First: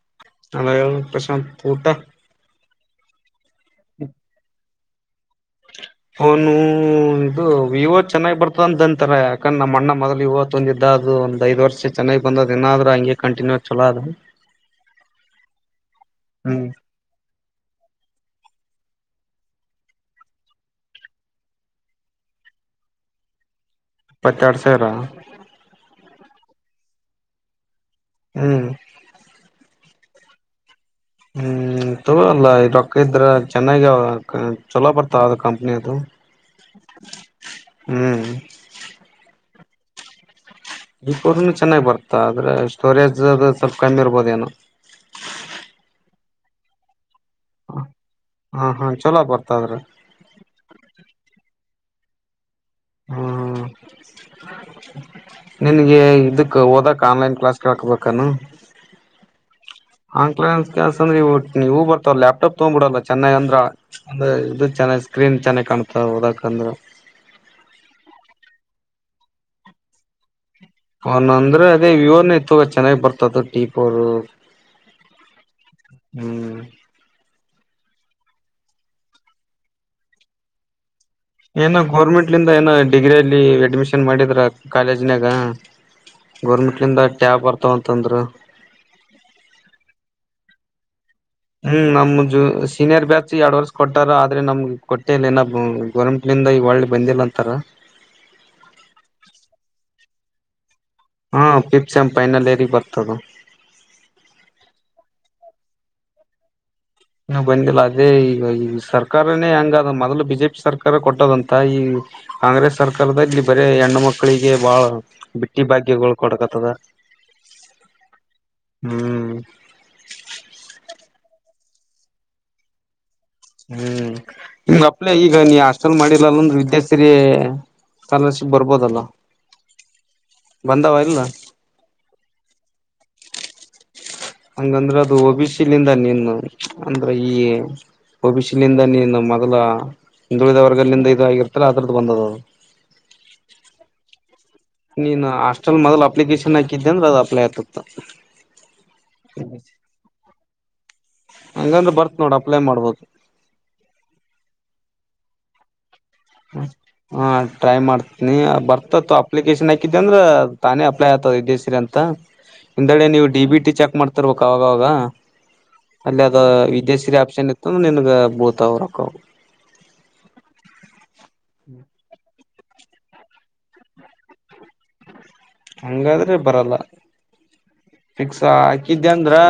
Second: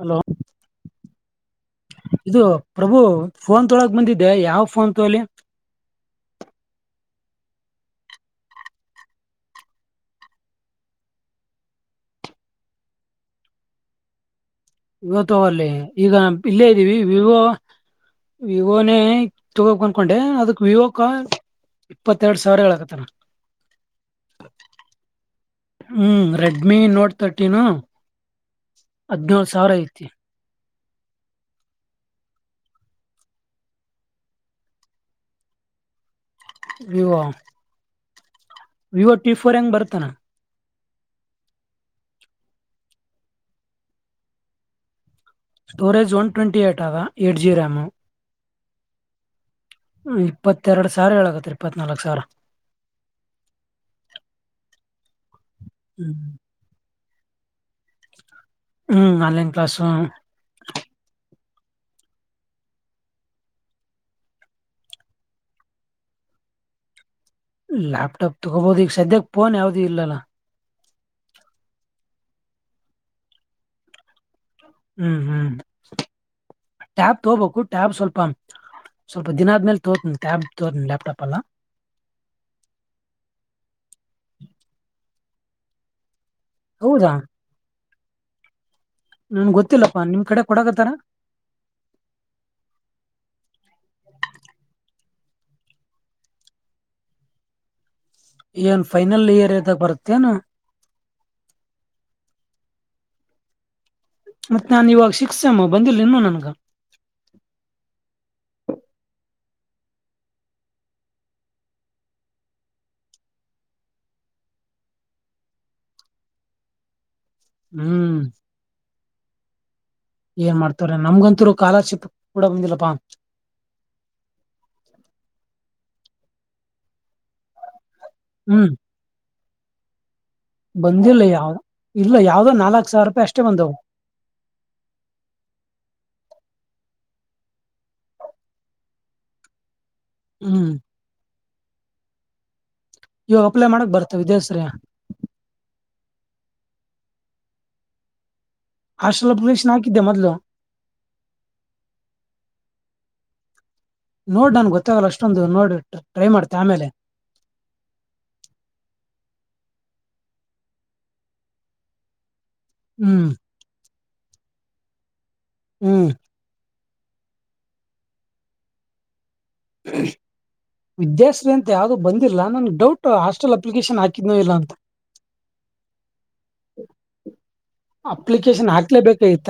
Hello ಅದ ಪ್ರಶಾಂತ್ ಪಊಟ ಇದು ಪ್ರಭು ಫೋನ್ ತೊಳಗ ಬಂದಿದ್ದೆ ಯಾವ ಫೋನ್ ತಲ್ಲಿ ೋನು ಇದು ವಿವೋ ಚೆನ್ನಾಗಿ್ ಬರ್ತದಂತಂತಾರೆ ಯಾಕಂದ ನಮ್ಮ್ ಅಣ್ಣ ಮೊದ್ ವಿವೋ ತಂದಿದ್ದ ಅದು ಒಂದ್ ಐದ ವರ್ಷ ಚೆನ್ನಾಗಿ ಬಂದದ ನಾದ್ರೂ ಹಂಗೆ ಕಂಟಿನ್ಯೂ ಚಲೋದ ಇವತ್ತು ಅಲ್ಲಿ ಈಗ ಇಲ್ಲೇ ಇದೀವಿ ವಿವೋ ವಿವೋನೇ ತಗೋಬೆಕ್ ಅನ್ಕೊಂಡೆ ಅದಕ್ ವಿವೋಕ್ಕ ಇಪ್ಪತ್ತೆರಡು ಸಾವ್ರ ಹೇಳಕ್ಕತನ. ಪಚಾಡ್ ಸರ ಹ್ಮ್ ರೆಡ್ಮಿ ನೋಟ್ ತರ್ಟೀನು ಹ್ಮ್ ಅದನಾ ಸಾರ ಐತಿ ಹ್ಮ್ ತಗಲ್ಲ ಇ ರೊಕ್ಕ ಇದ್ರ ಚೆನ್ನಾಗ ಚೊಲೋ ಬರ್ತ ಅದು ಕಂಪ್ನಿ ಅದು ವಿವಾ ಹ್ಮ್ಮ ಪರಂ ಬರ್ತನ ಪೋ ಚೆನ್ನಾಗಿ್ ಬರ್ತಾ ಆದ್ರೆ ಸ್ಟೋರೇಜ್ ಅದು ಸ್ವಲ್ಪ ಕಮ್ಮಿ ಇರ್ಬೋದ ಏನೋ ಸ್ಟೋರೇಜ್ ಒನ್ ಟ್ವೆಂಟಿ ಏಟ್ ಅದ ಎಯಿಟ್ ಜಿರೊ [inaudible] ಹಾ ಹಾ ಚಲೋ ಬತ ಇಪ್ಪತ್ತೆರಡು ಸಾರಿ ಹೇಳಕತ್ರಿ ಪತ್ನಲ್ಕ್ ಸರ್ ಹ್ಮ್ ಹ್ಮ ನಿನ್ಗೆ ಇದುಕ್ಕ ಓದಕ್ [unintelligible] ಆನ್ಲೈನ್ ಕ್ಲಾಸ್ ಕೇಳ್ಕೊಬೇಕೆನು? ಹ್ಮ್ ಅಲ್ಲಿನ್ ಹಾಂಕ್ಲನ್ ಕೆಸ ಅಂದ್ರ ಟ್ಟ ನೀವು ಬರ್ತಾವ ಲ್ಯಾಪ್ಟಾಪ್ ತಗ್ ಬಿಿಡಲ್ಲ ಚೆನ್ನಾಗ ಅಂದ್ರ ಅಂದ ಇ ಚೆನ್ನಾಗ್ ಸ್ಕ್ರೀನ್ ಚೆನ್ನಾಗಿ ಕಾಣ್ತ ಹದಕ ಅಂದ್ರೆ ಲ್ಯಾಪ್ಟಾಪ್ ತಗೋಬಹದು ಈಗ ಸದ್ಯಕ್ ಫೋನ್ ಯಾವವು್ದೂ ಇಲ್ಲಲ್ಲ ಅವನ್ ಅಂದ್ರೆ ಅದೇ ವಿವೋನ ಇತ್ತು ಚೆನ್ನಾಗಿ ಬರ್ತದತ್ತು ಟೀಪೋರ್ ಹ್ಮ್ ಹ್ಮ್ ಟಾಪ್ ತಬಕು ಟ್ಯಾಬ್ ಸ್ವಲ್ಪ ಸ್ವಲ್ಪ ದಿನ ಆದ್ಮೇಲೆ ತೋರ್ತನಿ ಟ್ಯಾಬ್ ತೋರ್ತನಿ ಲ್ಯಾಪ್ಟಾಪ್ ಅಲ್ಲ ಏನೋ ಗೋರ್ಮೆಂಟ್ಲಿನ್ದ ಏನೋ ಡಿಗ್ರಿ ಅಲ್ಲಿ ಅಡ್ಮಿಷನ್ ಮಾಡಿದ್ರ ಕಾಲೇಜಿನಾಗ ಗೋರ್ಮೆಂಟ್ಂದ ಹೌದಾ ಟ್ಯಾಬ್ ಬರ್ತಾವ್ ಸ್ ತಂದ್ರ ನನ್ ಗೊತ್ತಿಲ್ಲಪ್ಪಾ ನಿಮ್ ಕಡೆ ಕೊಡಕತ್ತಾರ ಹ್ಮ್ ನಮ ಜ ಸೀನಿಯರ್ ಬ್ಯಾಚ್ ಎರಡ್ ವರ್ಷ ಕೊಟ್ಟಾರ ಆದ್ರೆ ನಮ್ಗ್ ಕೊಟ್ಟ ಮಏನ ಗೋರ್ಮೆಟ್ಲಿಂದ ಈ ಒಳ್ಳೆ ಬಂದಿಲ್ಲ ಅಂತಾರ ಏನ್ ಫೈನಲ್ ಇಯರ್ ಇದದಾಗ ಬರತ್ತೇನು ಹಾ ಪಿಪ್ಸಂಪೈನಲ್ಲಿ ರಿ ಬರ್ತದ ಮತ್ ನಾನ್ ಇವಾಗ ಸಿಕ್ಸಸೆಮು ಬಂದಿಿಲ್ಲ ಇನ್ನು ನನ್ಗ. ಇನ್ನು ಬಂದಿಲ್ಲ ಅ ಅದೇ ಈಗ ಈ ಸರ್ಕಾರನೇ ಅಂಗದ ಮೊದಲು ಬಿಜೆಪಿ ಸರ್ಕಾರ ಕೊಟ್ಟದಂತ ಈ ಕಾಂಗ್ರೆಸ್ ಸರ್ಕಾರದಾಗೆ ಬರೇ ಹೆಣ್ಣು ಮಕ್ಕಳಿಗೆ ಬಾಳ ಬಿಟ್ಟಿ ಭಾಗ್ಯಗಳು ಕೊಡಕತ್ತದ. ಹ್ಮ್ ಹ್ಮ್ ಏನ್ ಮಾಡ್ತವ್ರೆ ನಮ್ಗಂತೂರು ಕಾಲರ್ಶಿಪ್ ಕೂಡ ಬಂದಿಲ್ಲಪ್ಪಾ ಮಾಡಿಲ್ಲ ಅಂದು ವಿದ್ಯಾರ್ಥ ಹೇ ಕಾಲಸ ಹ್ಮ್ ಬರ್ಬೋದಲ್ಲ ಬಂದಾವ ಇಲ್ಲ ಬಂದಿಲ್ಲ ಯಾವ್ದ ಇಲ್ಲ ಯಾವ್ದ್ ನಾಲ್ಕು ಸಾವಿರ ರೂಪಾಯ್ ಅಷ್ಟ [unintelligible] ಹಂಗಂದ್ರೆ ಅದು ಒಬ ಸಿಲಿಂದ ನೀನು ಅಂದ್ರ ಈ ಒಬ ಸಿಲಿಂದ ನೀನು ಮೊದ್ಲ ಹ್ಮ್ ಹಂದುಳಿದವರ್ಗಲ್ಲಿಂದ ಇ ಇದ ಆಾಗಿರುತ್ತೆ ಎತ್ರ ಯತ್ರರದು ಬಂದದದು ಇವಾಗ ಅಪ್ಲೈ ಮಾಡಕ್ ಬರ್ತವೆ ವಿದೇಸ್. ನೀನ್ ಹಾಸ್ಟೆಲ್ ಮೊದಲ್ ಅಪ್ಲಿಕೇಶನ್ ಹಾಕಿದ್ದೆ ಅಂದ್ರೆ ಅದ ಪ್ಲೇತುತ್ತ ಹಾಸ್ಟೆಲ್ ಅಪ್ಲಿಕೇಶನ್ ಹಾಕಿದ್ದೆ ಮೊದ್ಲು ಹಂಗಂದ್ರೆ ಬರ್ತ್ ನೋಡು ಅಪ್ಲೈ ಮಾಡ್ಬೋದು ನೋಡ್ ನನ್ ಗೊತ್ತಾಗಲ್ಲ ಅಷ್ಟೊಂದು ನೋಡ್ಟ್ಟು ಹಾ ಟ್ರೈ ಮಾಡ್ತನಿ ಬರ್ತತ್ ಅ ಅಪ್ಲಿಕೇಶನ್ ಹಾಕಿದ್ದೆ ಅಂದ್ರ ತಾನೇ ಅಪ್ಲೈ ಆತದ ಇದೇ ಸೀರಿ ಅಂತ ಒಿಂದೆಡೆ ಹ್ಮ್ ನೀವು ಡಿ ಬಿ ಟಿ ಚೆಕ್ ಮಾಡ್ ತರ್ಬೇಕ ಅವಾಗ ಅವಾಗ ಹ್ಮ್ ಅಲ್ಲದ ವಿಿದೇಶ್ ಸಿರಿ ಆಪ್ಷನ್ ಇತ್ತು ನೀನಗ ಬೋತಾವು ರೊಕ್ಕ ಹ ವಿದ್ಯಾಶ್ರೀ ಅಂತ ಯಾವ್ದದು ಬಂದಿಲ್ಲ ಇಲ್ಲ ನಂ ಡೌಟ್ ಹಾಸ್ಟೆಲ್ ಅಪ್ಲಿಕೇಶನ್ ಹಾಕಿಧ್ನೋ ಇಲ್ಲ ಅಂತ ಹಂಗಾದ್ರೆ ಬರಲ್ಲ ಫಿಕ್ಸ್ ಅಪ್ಲಿಕೇಶನ್ ಹಾಕಿದೆ ಅಂದ್ರ ಹಾಕ್ಲೇಬೇಕಾಗಿತ್ತ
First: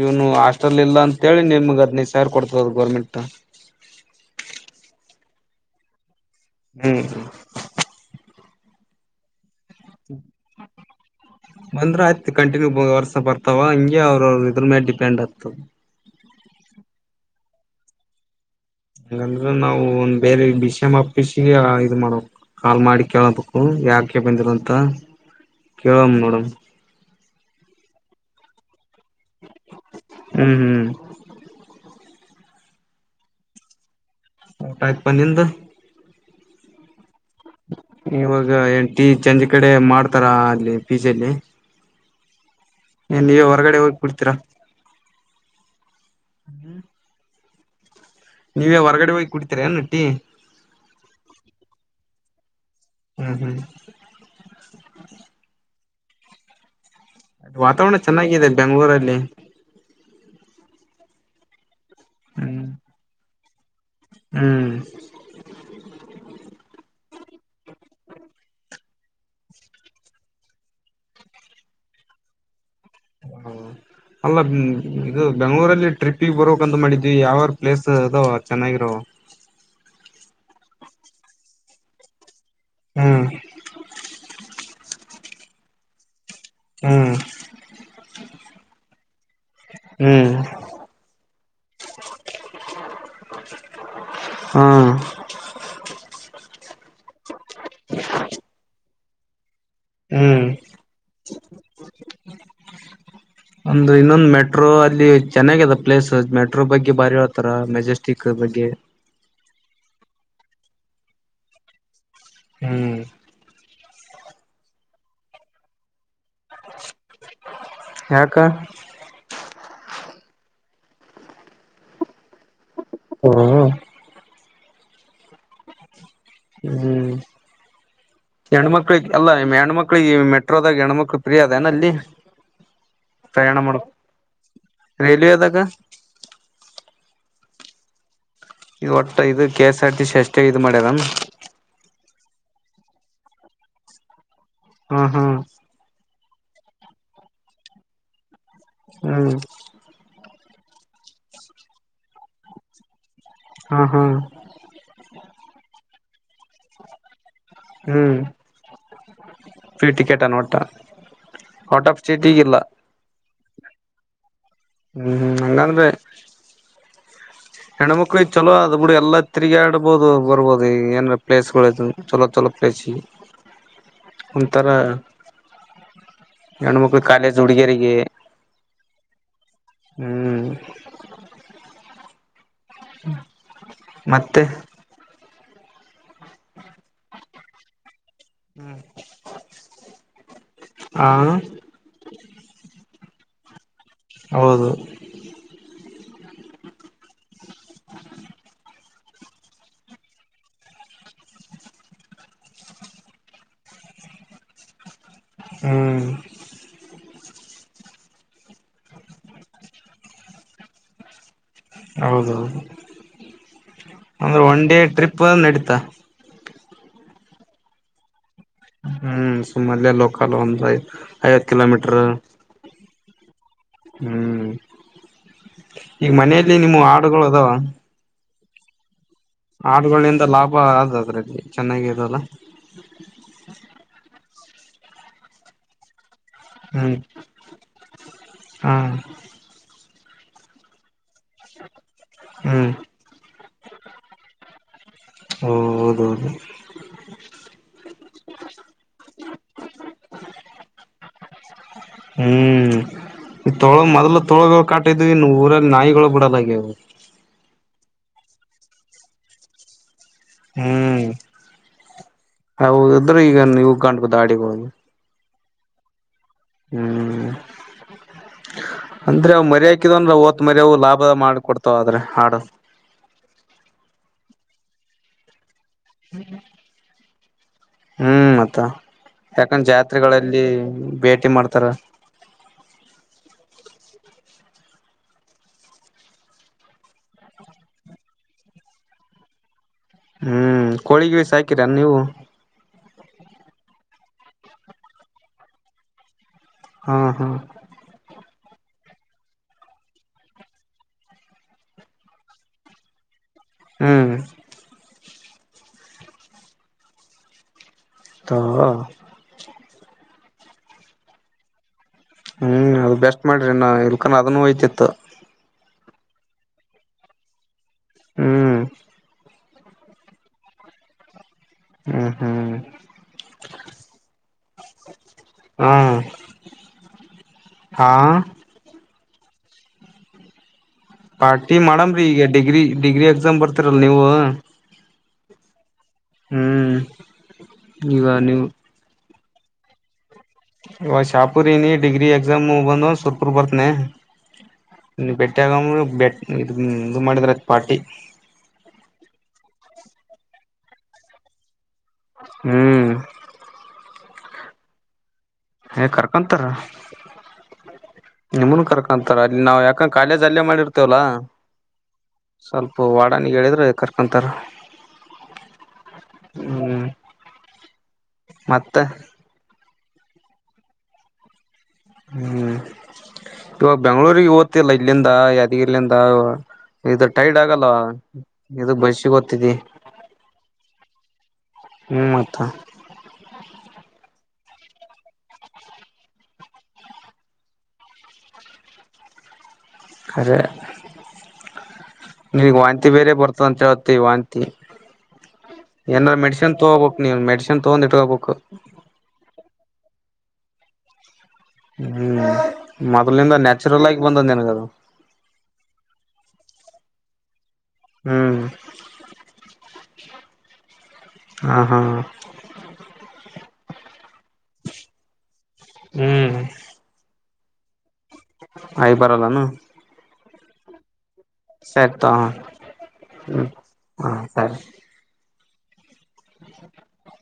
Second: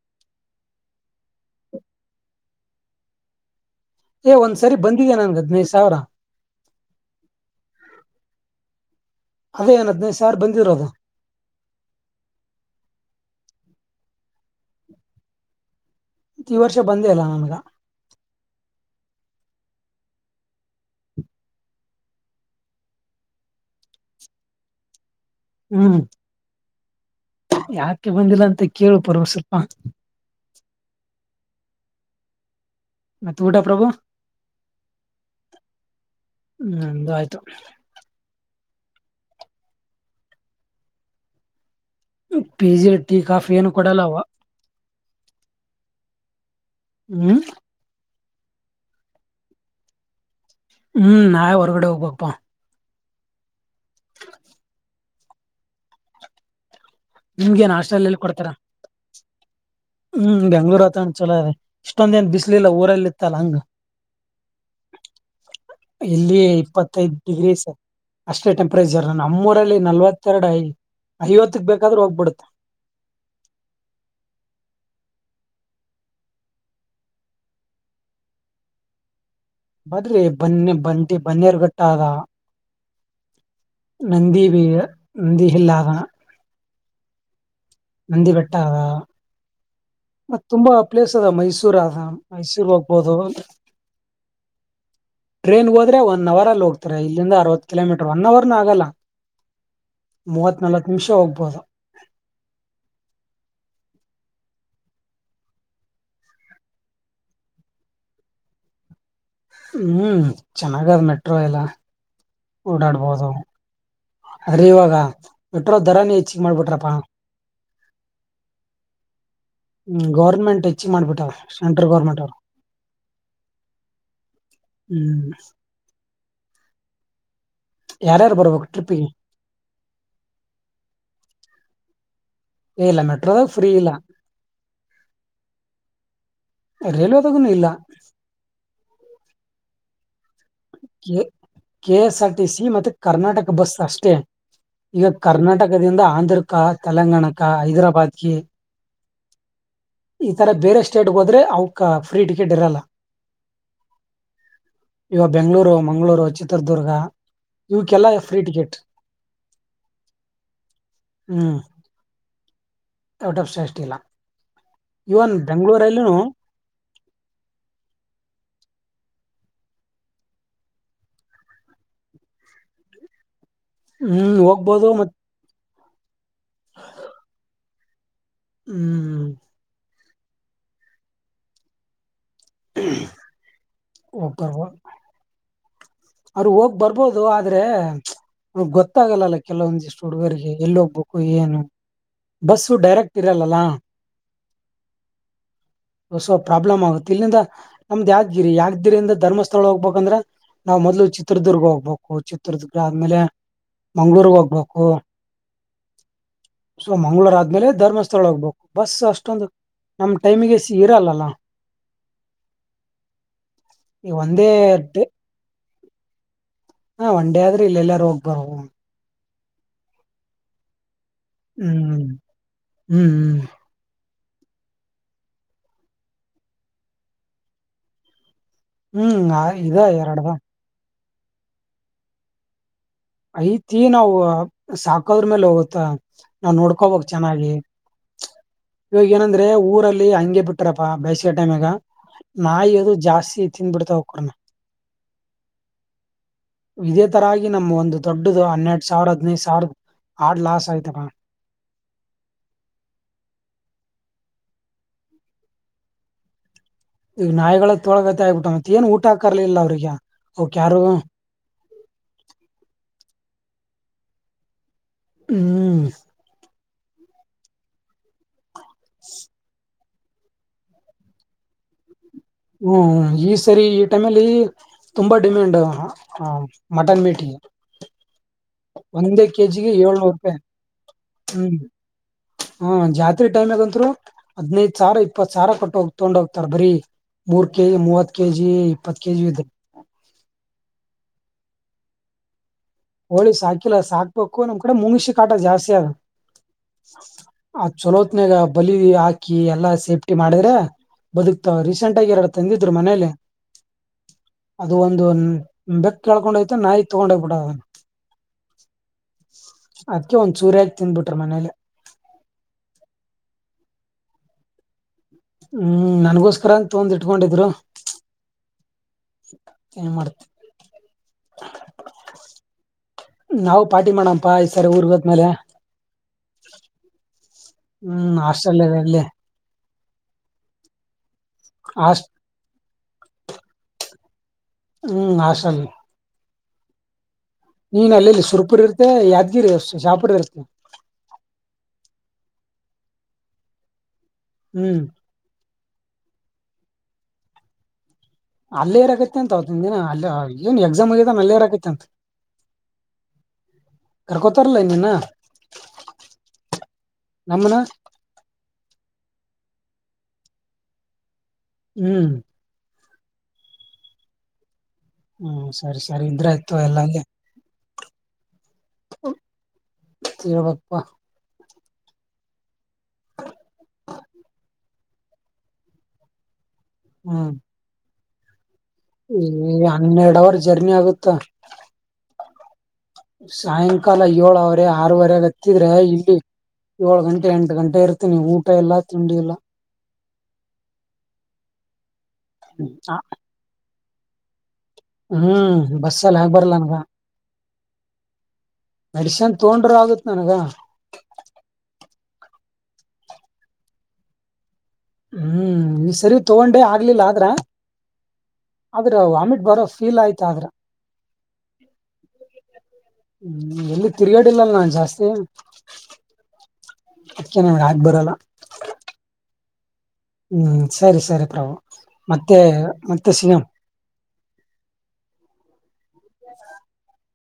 ಇವನು ಹಾಸ್ಟೆಲ್ ಇಲ್ಲ ಅಂತೇಳಿ ನಿಮ್ಗ ಹದಿನೈದು ಸಾವಿರ ಕೊಡ್ತ ಭಾರ ಗರ್ಮಂಟ್ ಏ ಒಂದ್ ಸರಿ ಬಂದಿದೆ ನಂಗದ್ ಹದಿನೈದ್ ಸಾವ್ರ ಹ್ಮ್ ಅದೇ ಏನ್ ಹದ್ನೈದು ಸಾವಿರ ಬಂದಿರೋದು ಬಂದ್ರ ಹತ್ ಕಂಟಿನ್ಯೂ ವರ್ಸ ಬರ್ತಾವ ಹಂಗ ಅವ್ರ ಅವ್ರ ಇದ್ರ ಮೇಲೆ ಡಿಪೆಂಡ್ ಆಗ್ತದೆ ಹ ಹಂಗಂದ್ರ ನಾವು ಒಂದ್ ಬೇರೆ ಬಿ ಸಿ ಎಂ ಆಫೀಸಗೆ ಇ ಮಾಡ ಕಾಲ್ ಮಾಡಿ ಕೇಳಬೇಕು ಯಾಕ ಬಂದಿರ ಅಂತ ಹ್ಮ್ ಕೇಳಂ ನೋಡಂ ಯಾಕೆ ಬಂದಿಲ್ಲ ಅಂತ ಕೇಳು ಪರ್ವ ಸ್ವಲ್ಪ ಹ್ಮ್ ಹ್ಮ್ ಮಾತ್ ಊಟಾ ಪ್ರಭು ಊಟಆಯಿತಪ್ಪ ನಿಂದ ನಂಧ್ ಆಯಿತು ಇವಾಗ ಎಂಟ ಟೀ ಚಂಜ ಕಡೆ ಮಾಡ್ತಾರ ಅಲ್ಲಿ ಪಿಜೆಲಿ [unintelligible] ಪಿಜಿ ಟೀ ಕಾಫಿ ಏನು ಹೋಗಿ ಕೊಡಲ್ಲವಾ ಕುಡ್ತೀರಾ ಹ್ಮ್ ನೀವೇ ಹೊರ್ಗಡೆ ಹೋಗಿ ಕುಡಿತೀರ ಟೀ ಹ್ಮ್ ನಾವೇ ಹೊ ಕಡೆ ಹೋಗಪ ಹ್ಮ್ ಹ್ಮ್ ಅ ನಿಮ್ಗೇನ್ ವಾತಾವರಣ ಹಾಸ್ಟೆಲ್ ಎಲ್ಲಿ ಕೊಡ್ತಾರ ಚೆನ್ನಾಗಿದೆ ಬೆಂಗ್ಗಳೂರಲ್ಲಿ ಹ್ಮ್ ಬೆಂಗ್ಳೂರ್ ವಾತಾವರ್ಣ್ ಚಲೋ ಅದೆ ಇಷ್ಟೊಂದೇನ್ ಹ್ಮ್ ಬಿಸಲಿಲ್ಲ ಊರಲ್ಲಿ ಇತ್ತಲ್ಲ ಹಂಗ ಹ್ಮ್ ಇಲ್ಲಿ ಇಪ್ಪತ್ತೈದ ಡಿಗ್ರೀಸ್ ಅಷ್ಟೇ ಟೆಂಪರೇಚರ್ ನಮ್ಮೂರಲ್ಲಿ ನಲ್ವತ್ತೆರಡು ಐ ಐವತ್ತಕ್ ಬೇಕಾದ್ರೂ ಹೋಗ್ಬಿಡುತ್ತೆ ಹ ಅಲ್ಲ ಇದು ಬೆಂಗ್ಗಳೂರಲ್ಲಿ ಟ್ರಿಪ್ಪಿಗೆ ಬರಕ್ಂತ ಮಾಡಿದ್ವಿ ಯಾವ್ಯಾರ ಪ್ಲೇಸ್ ಅದ ಚೆನ್ನಾಗಿರೋ ಬದ್ರಿ ಬನ್ನಿ ಬಂದಿ ಬನ್ನಿರ್ಗಟ್ಟದ ಹ್ಮ ನಂದಿ ಬೀ ನಂದಿ ಹಲ್ಲಾದಾ ಹ್ಮ್ ನಂದಿ ಬೆಟ್ಟಾ ಆದಾ ಹ್ಮ್ ಮತ್ ತುಂಬಾ ಪ್ಲೇಸ್ ಅದ ಮೈಸೂರ್ [unintelligible] ಮೈಸೂರು ಹೋಗ ಹೌದು ಹಾ ಟ್ರೇನ್ ಹೋದ್ರೆ ಒನ್ ಅವರ್ ಅಲ್ಲಿ ಹೋಗತ ತರೆ ಇಲ್ಲಿಂದ ಅರ್ವತ್ ಕಿಲೋಮೀಟರ್ ಒನ್ ಅವರ್ನ ಆಗಲ್ಲ. ಹ್ಮ್ ಮೂವತ್ ನಲ್ವತ್ ನಿಮಿಷ ಹೋಗ್ಬೋದು ಒಂದು ಇನ್ನೊಂದು ಮೆಟ್ ಮೆಟ್ರೋ ಅಲ್ಲಿ ಚೆನ್ನಾಗದ ಪ್ಲೇಸ್ ಮೆಟ್ರೋ ಬಗ್ಗೆ ಬಾರಿ ಹೇಳ್ತಾರ, ಮೆಜೆಸ್ಟಿಕ್ ಬಗ್ಗೆ ಹ್ಮ್ ಚೆನ್ನಾಗದ ಮೆಟ್ರೋ ಎಲ್ಲ ಹ್ಮ್ ಓಡಾಡ್ಬೋದು ಹರಿಯುವಾಗಾ ಮೆಟ್ರೋ ಧರಾನೇ ಇ ಮಾಡಿಬಟ್ರಪ್ಪ ಯಾಕ ಹ್ಮ್ ಗೌರ್ಮೆಂಟ್ ಹೆಚ್ಚಿ ಮಾಡ್ಬಿಟ್ಟಾವ್ರೆ ಸೆಂಟ್ರಲ್ ಗೌರ್ಮೆಂಟ್ ಅವರು. ಹ್ಮ ಹ್ಮ್ ಹ್ಮ್ ಯಾರ್ಯಾರು ಬರ್ಬೇಕು ಟ್ರಿಪ್ಪಿಗೆ ಹೆಣ್ಮಕ್ಳಿಗೆ ಅಲ್ಲ ಹೆಣ್ಮಕ್ಳಿಗೆ ಮೆಟ್ರೋದಾಗ ಹೆಣ್ಮಕ್ಳ ಫ್ರೀ ಅದನ ಅಲ್ಲಿ ಏ ಇಲ್ಲ ಮೆಟ್ರೋದಾಗ ಪ್ರಯಾಣ ಫ್ರೀ ಮಾಡ ಇಲ್ಲ ರೈಲ್ವೆದಾಗ ಹೊಗನೂ ಇಲ್ಲಾ. ಕೆ-ಎಸ್-ಐಪಿ-ಸಿ-ಐ. K, K S R T C ಮತ್ ಕರ್ನಾಟಕ ಬಸ್ ಅಷ್ಟೇ. ಹಾ ಈಗ ಹಾ ಕರ್ನಾಟಕದಿಂದ ಆಂಧ್ರ ಕಾ ತೆಲಂಗಾಣ ಕಾ ಹೈದರಾಬಾದ್ ಕಿ ಹ್ಮ್ ಈ ತರ ಬೇರೆ ಸ್ಟೇಟ್ ಹೋದ್ರೆ ಅವಕ್ ಫ್ರೀ ಟಿಕೆಟ್ ಇರಲ್ಲ ಹಾ ಹಾ ಓ ಮಂಗ್ಳೂರು ಚಿ ಹ್ಮ್ ಟಿಕೆಟ್ ೀ ಟಿಕೆಟ್ ಅನ್ಟ್ಟ ಹ್ಮ್ ಔಟ್ ಆಫ್ ಸ್ಟೇಟ್ ಈಗಿಲ್ಲ ಔಟ್ ಆಫ್ [unintelligible] ಶೇಷ್ಟಿಲ್ಲ ಹ್ಮ್ ಇವನ್ ಹ್ಮ್ ಬೆಂಗಳೂರ್ ಅಲ್ಲೂನು ಹೆಣ್ಣ್ಮಕ್ಳಿಗೆ ಚಲೋ ಅದ್ ಬಿಡ ಎಲ್ಲಾ ತಿರುಗಿ ಆಡ್ಬಹದು ಬರ್ಬಹದು ಈಗ ಏನ್ ಪ್ಲೇಸ್ಗಳು ಚಲೋ ಚಲೋ ಪ್ಲೇಸ್ಗೆ. ಹ್ಮ್ ಹೋಗ್ಬೋದು ಮತ್ ಹೆಣ್ಮಕ್ಳು ಕಾಲೇಜ್ ಹುಡುಗಿಯರಿಗೆ ಹ್ಮ್್ಮ ಹ್ಮ್ ಮತ್ತೆ [unintelligible] ಅವ್ರು ಹೋಗ್ ಬರ್ಬೋದು ಆದ್ರೆ ಅವ್ರ್ಗ್ ಗೊತ್ತಾಗಲ್ಲಲ್ಲ ಕೆಲವೊಂದಿಷ್ಟು ಹುಡುಗರಿಗೆ ಎಲ್ ಹೋಗ್ಬೇಕು ಹ ಏನು, ಬಸ್ಸು ಡೈರೆಕ್ಟ್ ಇರಲಲ್ಲಾ ಹೌದು ಹೊಸ ಪ್ರಾಬ್ಲಮ್ ಆಗುತ್ತೆ ಇಲ್ಲಿಂದ ನಮ್ದ್ ಯಗಿರಿ ಯಾ್ದಿರಿಂದ ಧರ್ಮಸ್ಥಳ ಹೋಗ್ಬೇಕಂದ್ರ ನಾವು ಮೊದ್ಲು ಚಿತ್ರದುರ್ಗ ಹೋಗ್ಬೇಕು ಚಿತ್ರದುರ್ಗ ಆದ್ಮೇಲೆ ಮಂಗಳೂರ್ ಹೋಗ್ಬೇಕು ಹ್ಮ್ ಸೊ ಮಂಗ್ಳೂರ್ ಆದ್ಮೇಲೆ ಧರ್ಮಸ್ಥಳ ಹೋಗ್ಬೇಕು ಬಸ್ ಅಷ್ಟೊಂದು ನಮ್ ಟೈಮಿಗೆ ಇರಲ್ಲಲ್ಲ ಹೌದೌದು ಈ ಅಂದ್ರೆ ಒಂದೇ ಒನ್ ಡೇ ಟ್ರಿಪ್ ನಡೀತಾ ಹ ಹಾ ಒನ್ಂಡೇ ಆದ್ರೆ ಇಲ್ಲ ಎಲ್ಲ ರೋಗ ಬಹು ಮ ಲೋಕ ಲ ಹಂದುಾಯ ಐವತ್ತು ಕಿಲೋಮೀಟರು ಹ್ಮ್ ಹ್ಮ್ ಹ್ಮ್ ಈಗ ಮನೆಯಲ್ಲಿ ನಿಮ್ಮ ಹಾಡುಗಳದ ಹ್ಮ್ ಹ್ಮ್ ಇದ ಹಾಡುಗಳಿಂದ ಎರಡ್ದ ಲಾಭ ಅಾದ್ರೆ ಚೆನ್ನಾಗ ಇದಲ್ಲ ಐತಿ ನಾವು ಸಾಕದ್ರ ಮೇಲೆ ಹೋಗುತ್ತ ನಾವು ಹ್ಮ್ ನೋಡ್ಕೋಬಕ್ ಚೆನ್ನಾಗಿ ಹಾ ಇವಾಗ ಏನಂದ್ರೆ ಊರಲ್ಲಿ ಹಂಗಗೆ ಬಿಟ್ಟ್ರಪ್ಪಾ ಬಸ ಟೈಮ್ಗ ಹ್ಮ್ ನಾಯಿ ಅದು ಜಾಸ್ತಿ ಇ ತಿಿಂದ ಬಿಿಡ್ತಾ ಹೋಗಕ್ರಣ ಹ ಹೌದೌದು ಇದೇ ತರ ಆಗಿ ನಮ್ಮ ಒಂದು ದೊಡ್ಡದು ಹನ್ನೆರಡ್ ಸಾವಿರ ಹದಿನೈದು ಸಾವಿರದ ಆಡ್ ಲಾಸ್ ಆಯ್ತಪ್ಪ ಹ್ಮ್ ಈ ತೊಳ ಮೊದ್ಲ ತೊಳಗಳು ಕಾಟಿದ್ವಿನ್ನು ಊರಲ್ಲಿ ನಾಯಿಗಳು ಬಿಡಲ್ಲಗ್ಯವು ಈಗ ನಾಯಿಗಳ ತೊಳಗತೆ ಆಗ್ಬಿಟ್ಟ ಮತ್ತ ಏನ್ ಊಟ ಹಾಕರ್ಲಿಲ್ಲ ಅವ್ರಿಗೆ ಅವಕ್ ಯಾರು ಹ್ಮ್ ಹೌದ್ರೆ ಈಗ ನೀವು ಗಂಡು ದಾಡಿ ಹೋದು ಹ್ಮ್ ಹ್ಮ್ ಅಂದ್ರೆ ಅವ್ ಮರಕ ಹಾಿದಂದ್ರೆ ಹ್ತ್ ಮರಿ ಅವು ಲಾಭ ಮಾಡಕಡ್ತಾವ ಆದ್ರೆ ಹಾಡು ಹ್ಮ್ ಈ ಸರಿ ಈ ಟೈಮಲ್ಲಿ ತುಂಬಾ ಡಿಮ್ಯಾಂಡ್ ಹ ಹ ಮಟನ್ ಮೀಟಿಗೆ ಹ್ಮ್ ಮತ್ತ ಒಂದೇ ಯಾಕಂದ ಕೆಜಿಗೆ ಏಳ್ನೂರು ರೂಪಾಯಿ ಜಾತ್ರೆಗಳಲ್ಲಿ ಭೇಟಿ ಹ್ಮ ಮಾಡ್ತಾರ ಹ ಜಾತ್ರೆ ಟೈಮ್ ಆಗಂತರು ಹದ್ನೈದ ಸಾವಿ ಇಪ್ಪತ್ ಸಾವಿ ಕಟ್ಟ ಹೋಗ್ ತೊಂಡ ಹೋಗ್ತಾರ ಬರರಿ ಮೂರ್ ಕೆಜಿ ಮೂವತ್ ಕೆ ಜಿ ಇಪ್ಪತ್ತು ಕೆ ಜಿ ಇದೆ ಹ್ಮ್ ಕೋಳಿಗಿಿಸ ಸಾಾಕಿರ ನೀವು ಹೋಳಿ ಸಾಕಿಲ್ಲ ಸಾಕ್ಬೇಕು ನಮ್ ಕಡೆ ಮುಗಸಿ ಕಾಟ ಜಾಸ್ತಿ ಅ ಹಾ ಹಾ ಆ ಚಲೋ ತ್ನಾಗ ಬಲಿ ಹಾಕಿ ಎಲ್ಲಾ ಸೇಫ್ಟಿ ಮಾಡಿದ್ರೆ ಬದುಕ್ತಾವ ರೀಸೆಂಟ್ ಆಗಿ ಎರಡು ತಂದಿದ್ರು ಮನೇಲಿ ಹ್ಮ್ ಅದು ಒಂದು ಬೆಕ್ ಕೇಕೊಂಡ ಹಯ್ತ ನಾಯಿ ತಗೊಂಡ ಹೋಗ್ಬಿುದ ತ ಅದ್ಕ ಒಂದ್ ಚೂರ ಹಕ ತಿಿಂದ್ಬಿಟ್ರ ಮನೇಲಿ ಹ್ಮ್ ಅದ ಬೆಸ್ಟ್ ಮಾಡ್ರಿ ನಾ ಇಲ್ಕನ್ ಅದನ್ನು ಹಯ್ತಿತ್ತು ಹ್ಮ್ ನನ್ಗೋಸ್ಕರ ಅಂತ ತೊಂದ್ ಇಟ್ಕೊಂಡಿದ್ರು ಹ್ಮ್ ಏನ್ ಮಾಡ್ತ ಹ್ಮ್ ಹ್ಮ್ ನಾವು ಪಾರ್ಟಿ ಮಾಡಪ ಈ ಸರಿ ಊರ್ ಹದ್ಮೇಲೆ ಹಾ ಹಾ ಹ್ಮ್ ಆಸ್ಟ್ರಲ್ಲ್ಲಿ ಪಾರ್ಟಿ ಮಾಡಮ್ರೀ ಹಾಸ್ಟ್ ಈಗ ಡಿಗ್ರಿ ಡಿಗ್ರಿ ಎಕ್ಸಾಮ್ ಬರ್ತೀರಲ್ಲ ನೀವು ಹ್ಮ್ ಆಸಲ್ ಹ್ಮ್ ನೀನ್ ಈಗ ಅಲ್ಲ ಇಲ್ಲಿ ಸುರ್ಪುರ್ ಇರುತ್ತೆ ಯ ಷ್ಟ ಚಾಪಾ ಇವ ಶಾಪುರ್ ನಿ ಡಿಗ್ರಿ ಎಕ್ಸಾಮ್ ಬಂದ ಸರ್ ಪೂರ್ವರ್ತನೆ ಹ್ಮ್ ಬೆೆಟಾಗಮ ಬೆ ಇ ಇದು ಮಾಡಿದ್ರ ಅ ಪಾರ್ಟಿ ಅಲ್ಲಿೇರ್ ಆಗೈತಿ ಅಂತ ಅವಿನ ದಿನ ಅ ಏನ್ ಎಕ್ಸಾಮ್ ಆಗ್ಯದ ಅಲ್ಲಿೇಏರಾಗೈತಿ ಅಂತ ಹ್ಮ್ ಕರ್ಕೊತಾರಲ್ಲ ನಿನ್ನ ಹ ಕರ್ಕೊಂತಾರ ನಮ್ಮನ ನಿಮ್ಮನ್ ಕರ್ಕೊಂತ ಅಲ್ಲಿ ನಾವು ಯಾಕಂದ ಕಾಲೇ್ ಅಲ್ಲೇ ಮಾಡಿರ್ತೇವಲ್ಲಾ ಹ್ಮ್ ಪ ವಾಡನಿಗೆ ಹೇಳಿದ್ರೆ ಕರ್ಕೊಂತಾರೆ ಹ್ಮ್ ಸರಿ ಸರಿ ಇದ್ರ ಆಯ್ತು ಎಲ್ಲಂಗೆ ಮತ್ತೆ ತಿೀರ ಬಪ್ಪ ಹ್ಮ್ ಇವಾಗ ಬೆಂಗ್ಳೂರಿಗೆ ಓದ್ತಿಿಲ್ಲ ಇಲ್ಲಿಂದ ಯಾದಗಿರ್ಲಂದ ಇವ ಇದು ಹ್ಮ್ ಟೈಡ್ ಆಗಲ್ವಾ ಹ್ಞೂ ಈ ಹನ್ನೆರಡು ಅವರ್ ಜರ್ನಿ ಆಗುತ್ತ ಹ್ಮ್ ಮತ್ತ ಸಾಯಂಕಾಲ ಏಳ್ ಅವರ ಆರವರೆ ಹತ್ತಿದ್ರೆ ಇಲ್ಲಿ ಏಳ ಗಂಟೆ ಎಂಟು ಗಂಟೆ ಇರ್ತೀನಿ ಊಟ ಇಲ್ಲ ತಿಂಡಿ ಇಲ್ಲ ಅ ನಿಗ್ ವಾಹಂತಿ ಬೇರೆ ಬರ್ತದೆ ಅಂತ ಹೇಳ ತ ವಂತಿ ಹ್ಮ್ ಏನ್ರ ಬಸ್ಸಲ್ಲಿ ಹಾಕ್ ಬರಲ್ಲ ಮೆಡಿಸನ್ ನನ್ಗ ತಗೋಬೇಕು ನೀವ ಮೆಡಶನ್ ತಗೊಂಡ್ ಇಟ್ಕೋಗಬೇಕು ತೊಂಡ್ರ ಆಗತ್ ನನಗ. ಹ್ಮ್ ಮೊದಲಿಂದ ನ್ಯಾಚುರಲ್ ಆಗಿ ಬಂದದ ನಿನಗ್ ಅದು. ಹ್ಮ್ ನೀ ಸರಿ ತಗೊಂಡೆ ಆಗ್ಲಿಲ್ಲ ಆದ್ರ ಹ್ಮ್ ಆದ್ರ ವಾಮಿಟ್ ಬರೋ ಫೀಲ್ ಆಯ್ತ ಆದ್ರ ಹಾ ಹಾ ತಿರುಗೇಡಿ ಇಲ್ಲಲ್ಲ ನಾನ್ ಜಾಸ್ತಿ ಹ್ಮ್ ಅದಕ್ಕೆನೆ ನನಗ್ ಆಗಿ ಬರಲ್ಲಾ. ಆಯಬರಲ್ಲೇನ ಹ್ಮ್ ಸ ಸರಿ. ಸರಿ ತೊ ಮತ್ತೆ ಮತ್ತೆ ಸಿನಂ. ಹ್ಮ್ ಹಾ ಸರಿ [inaudible]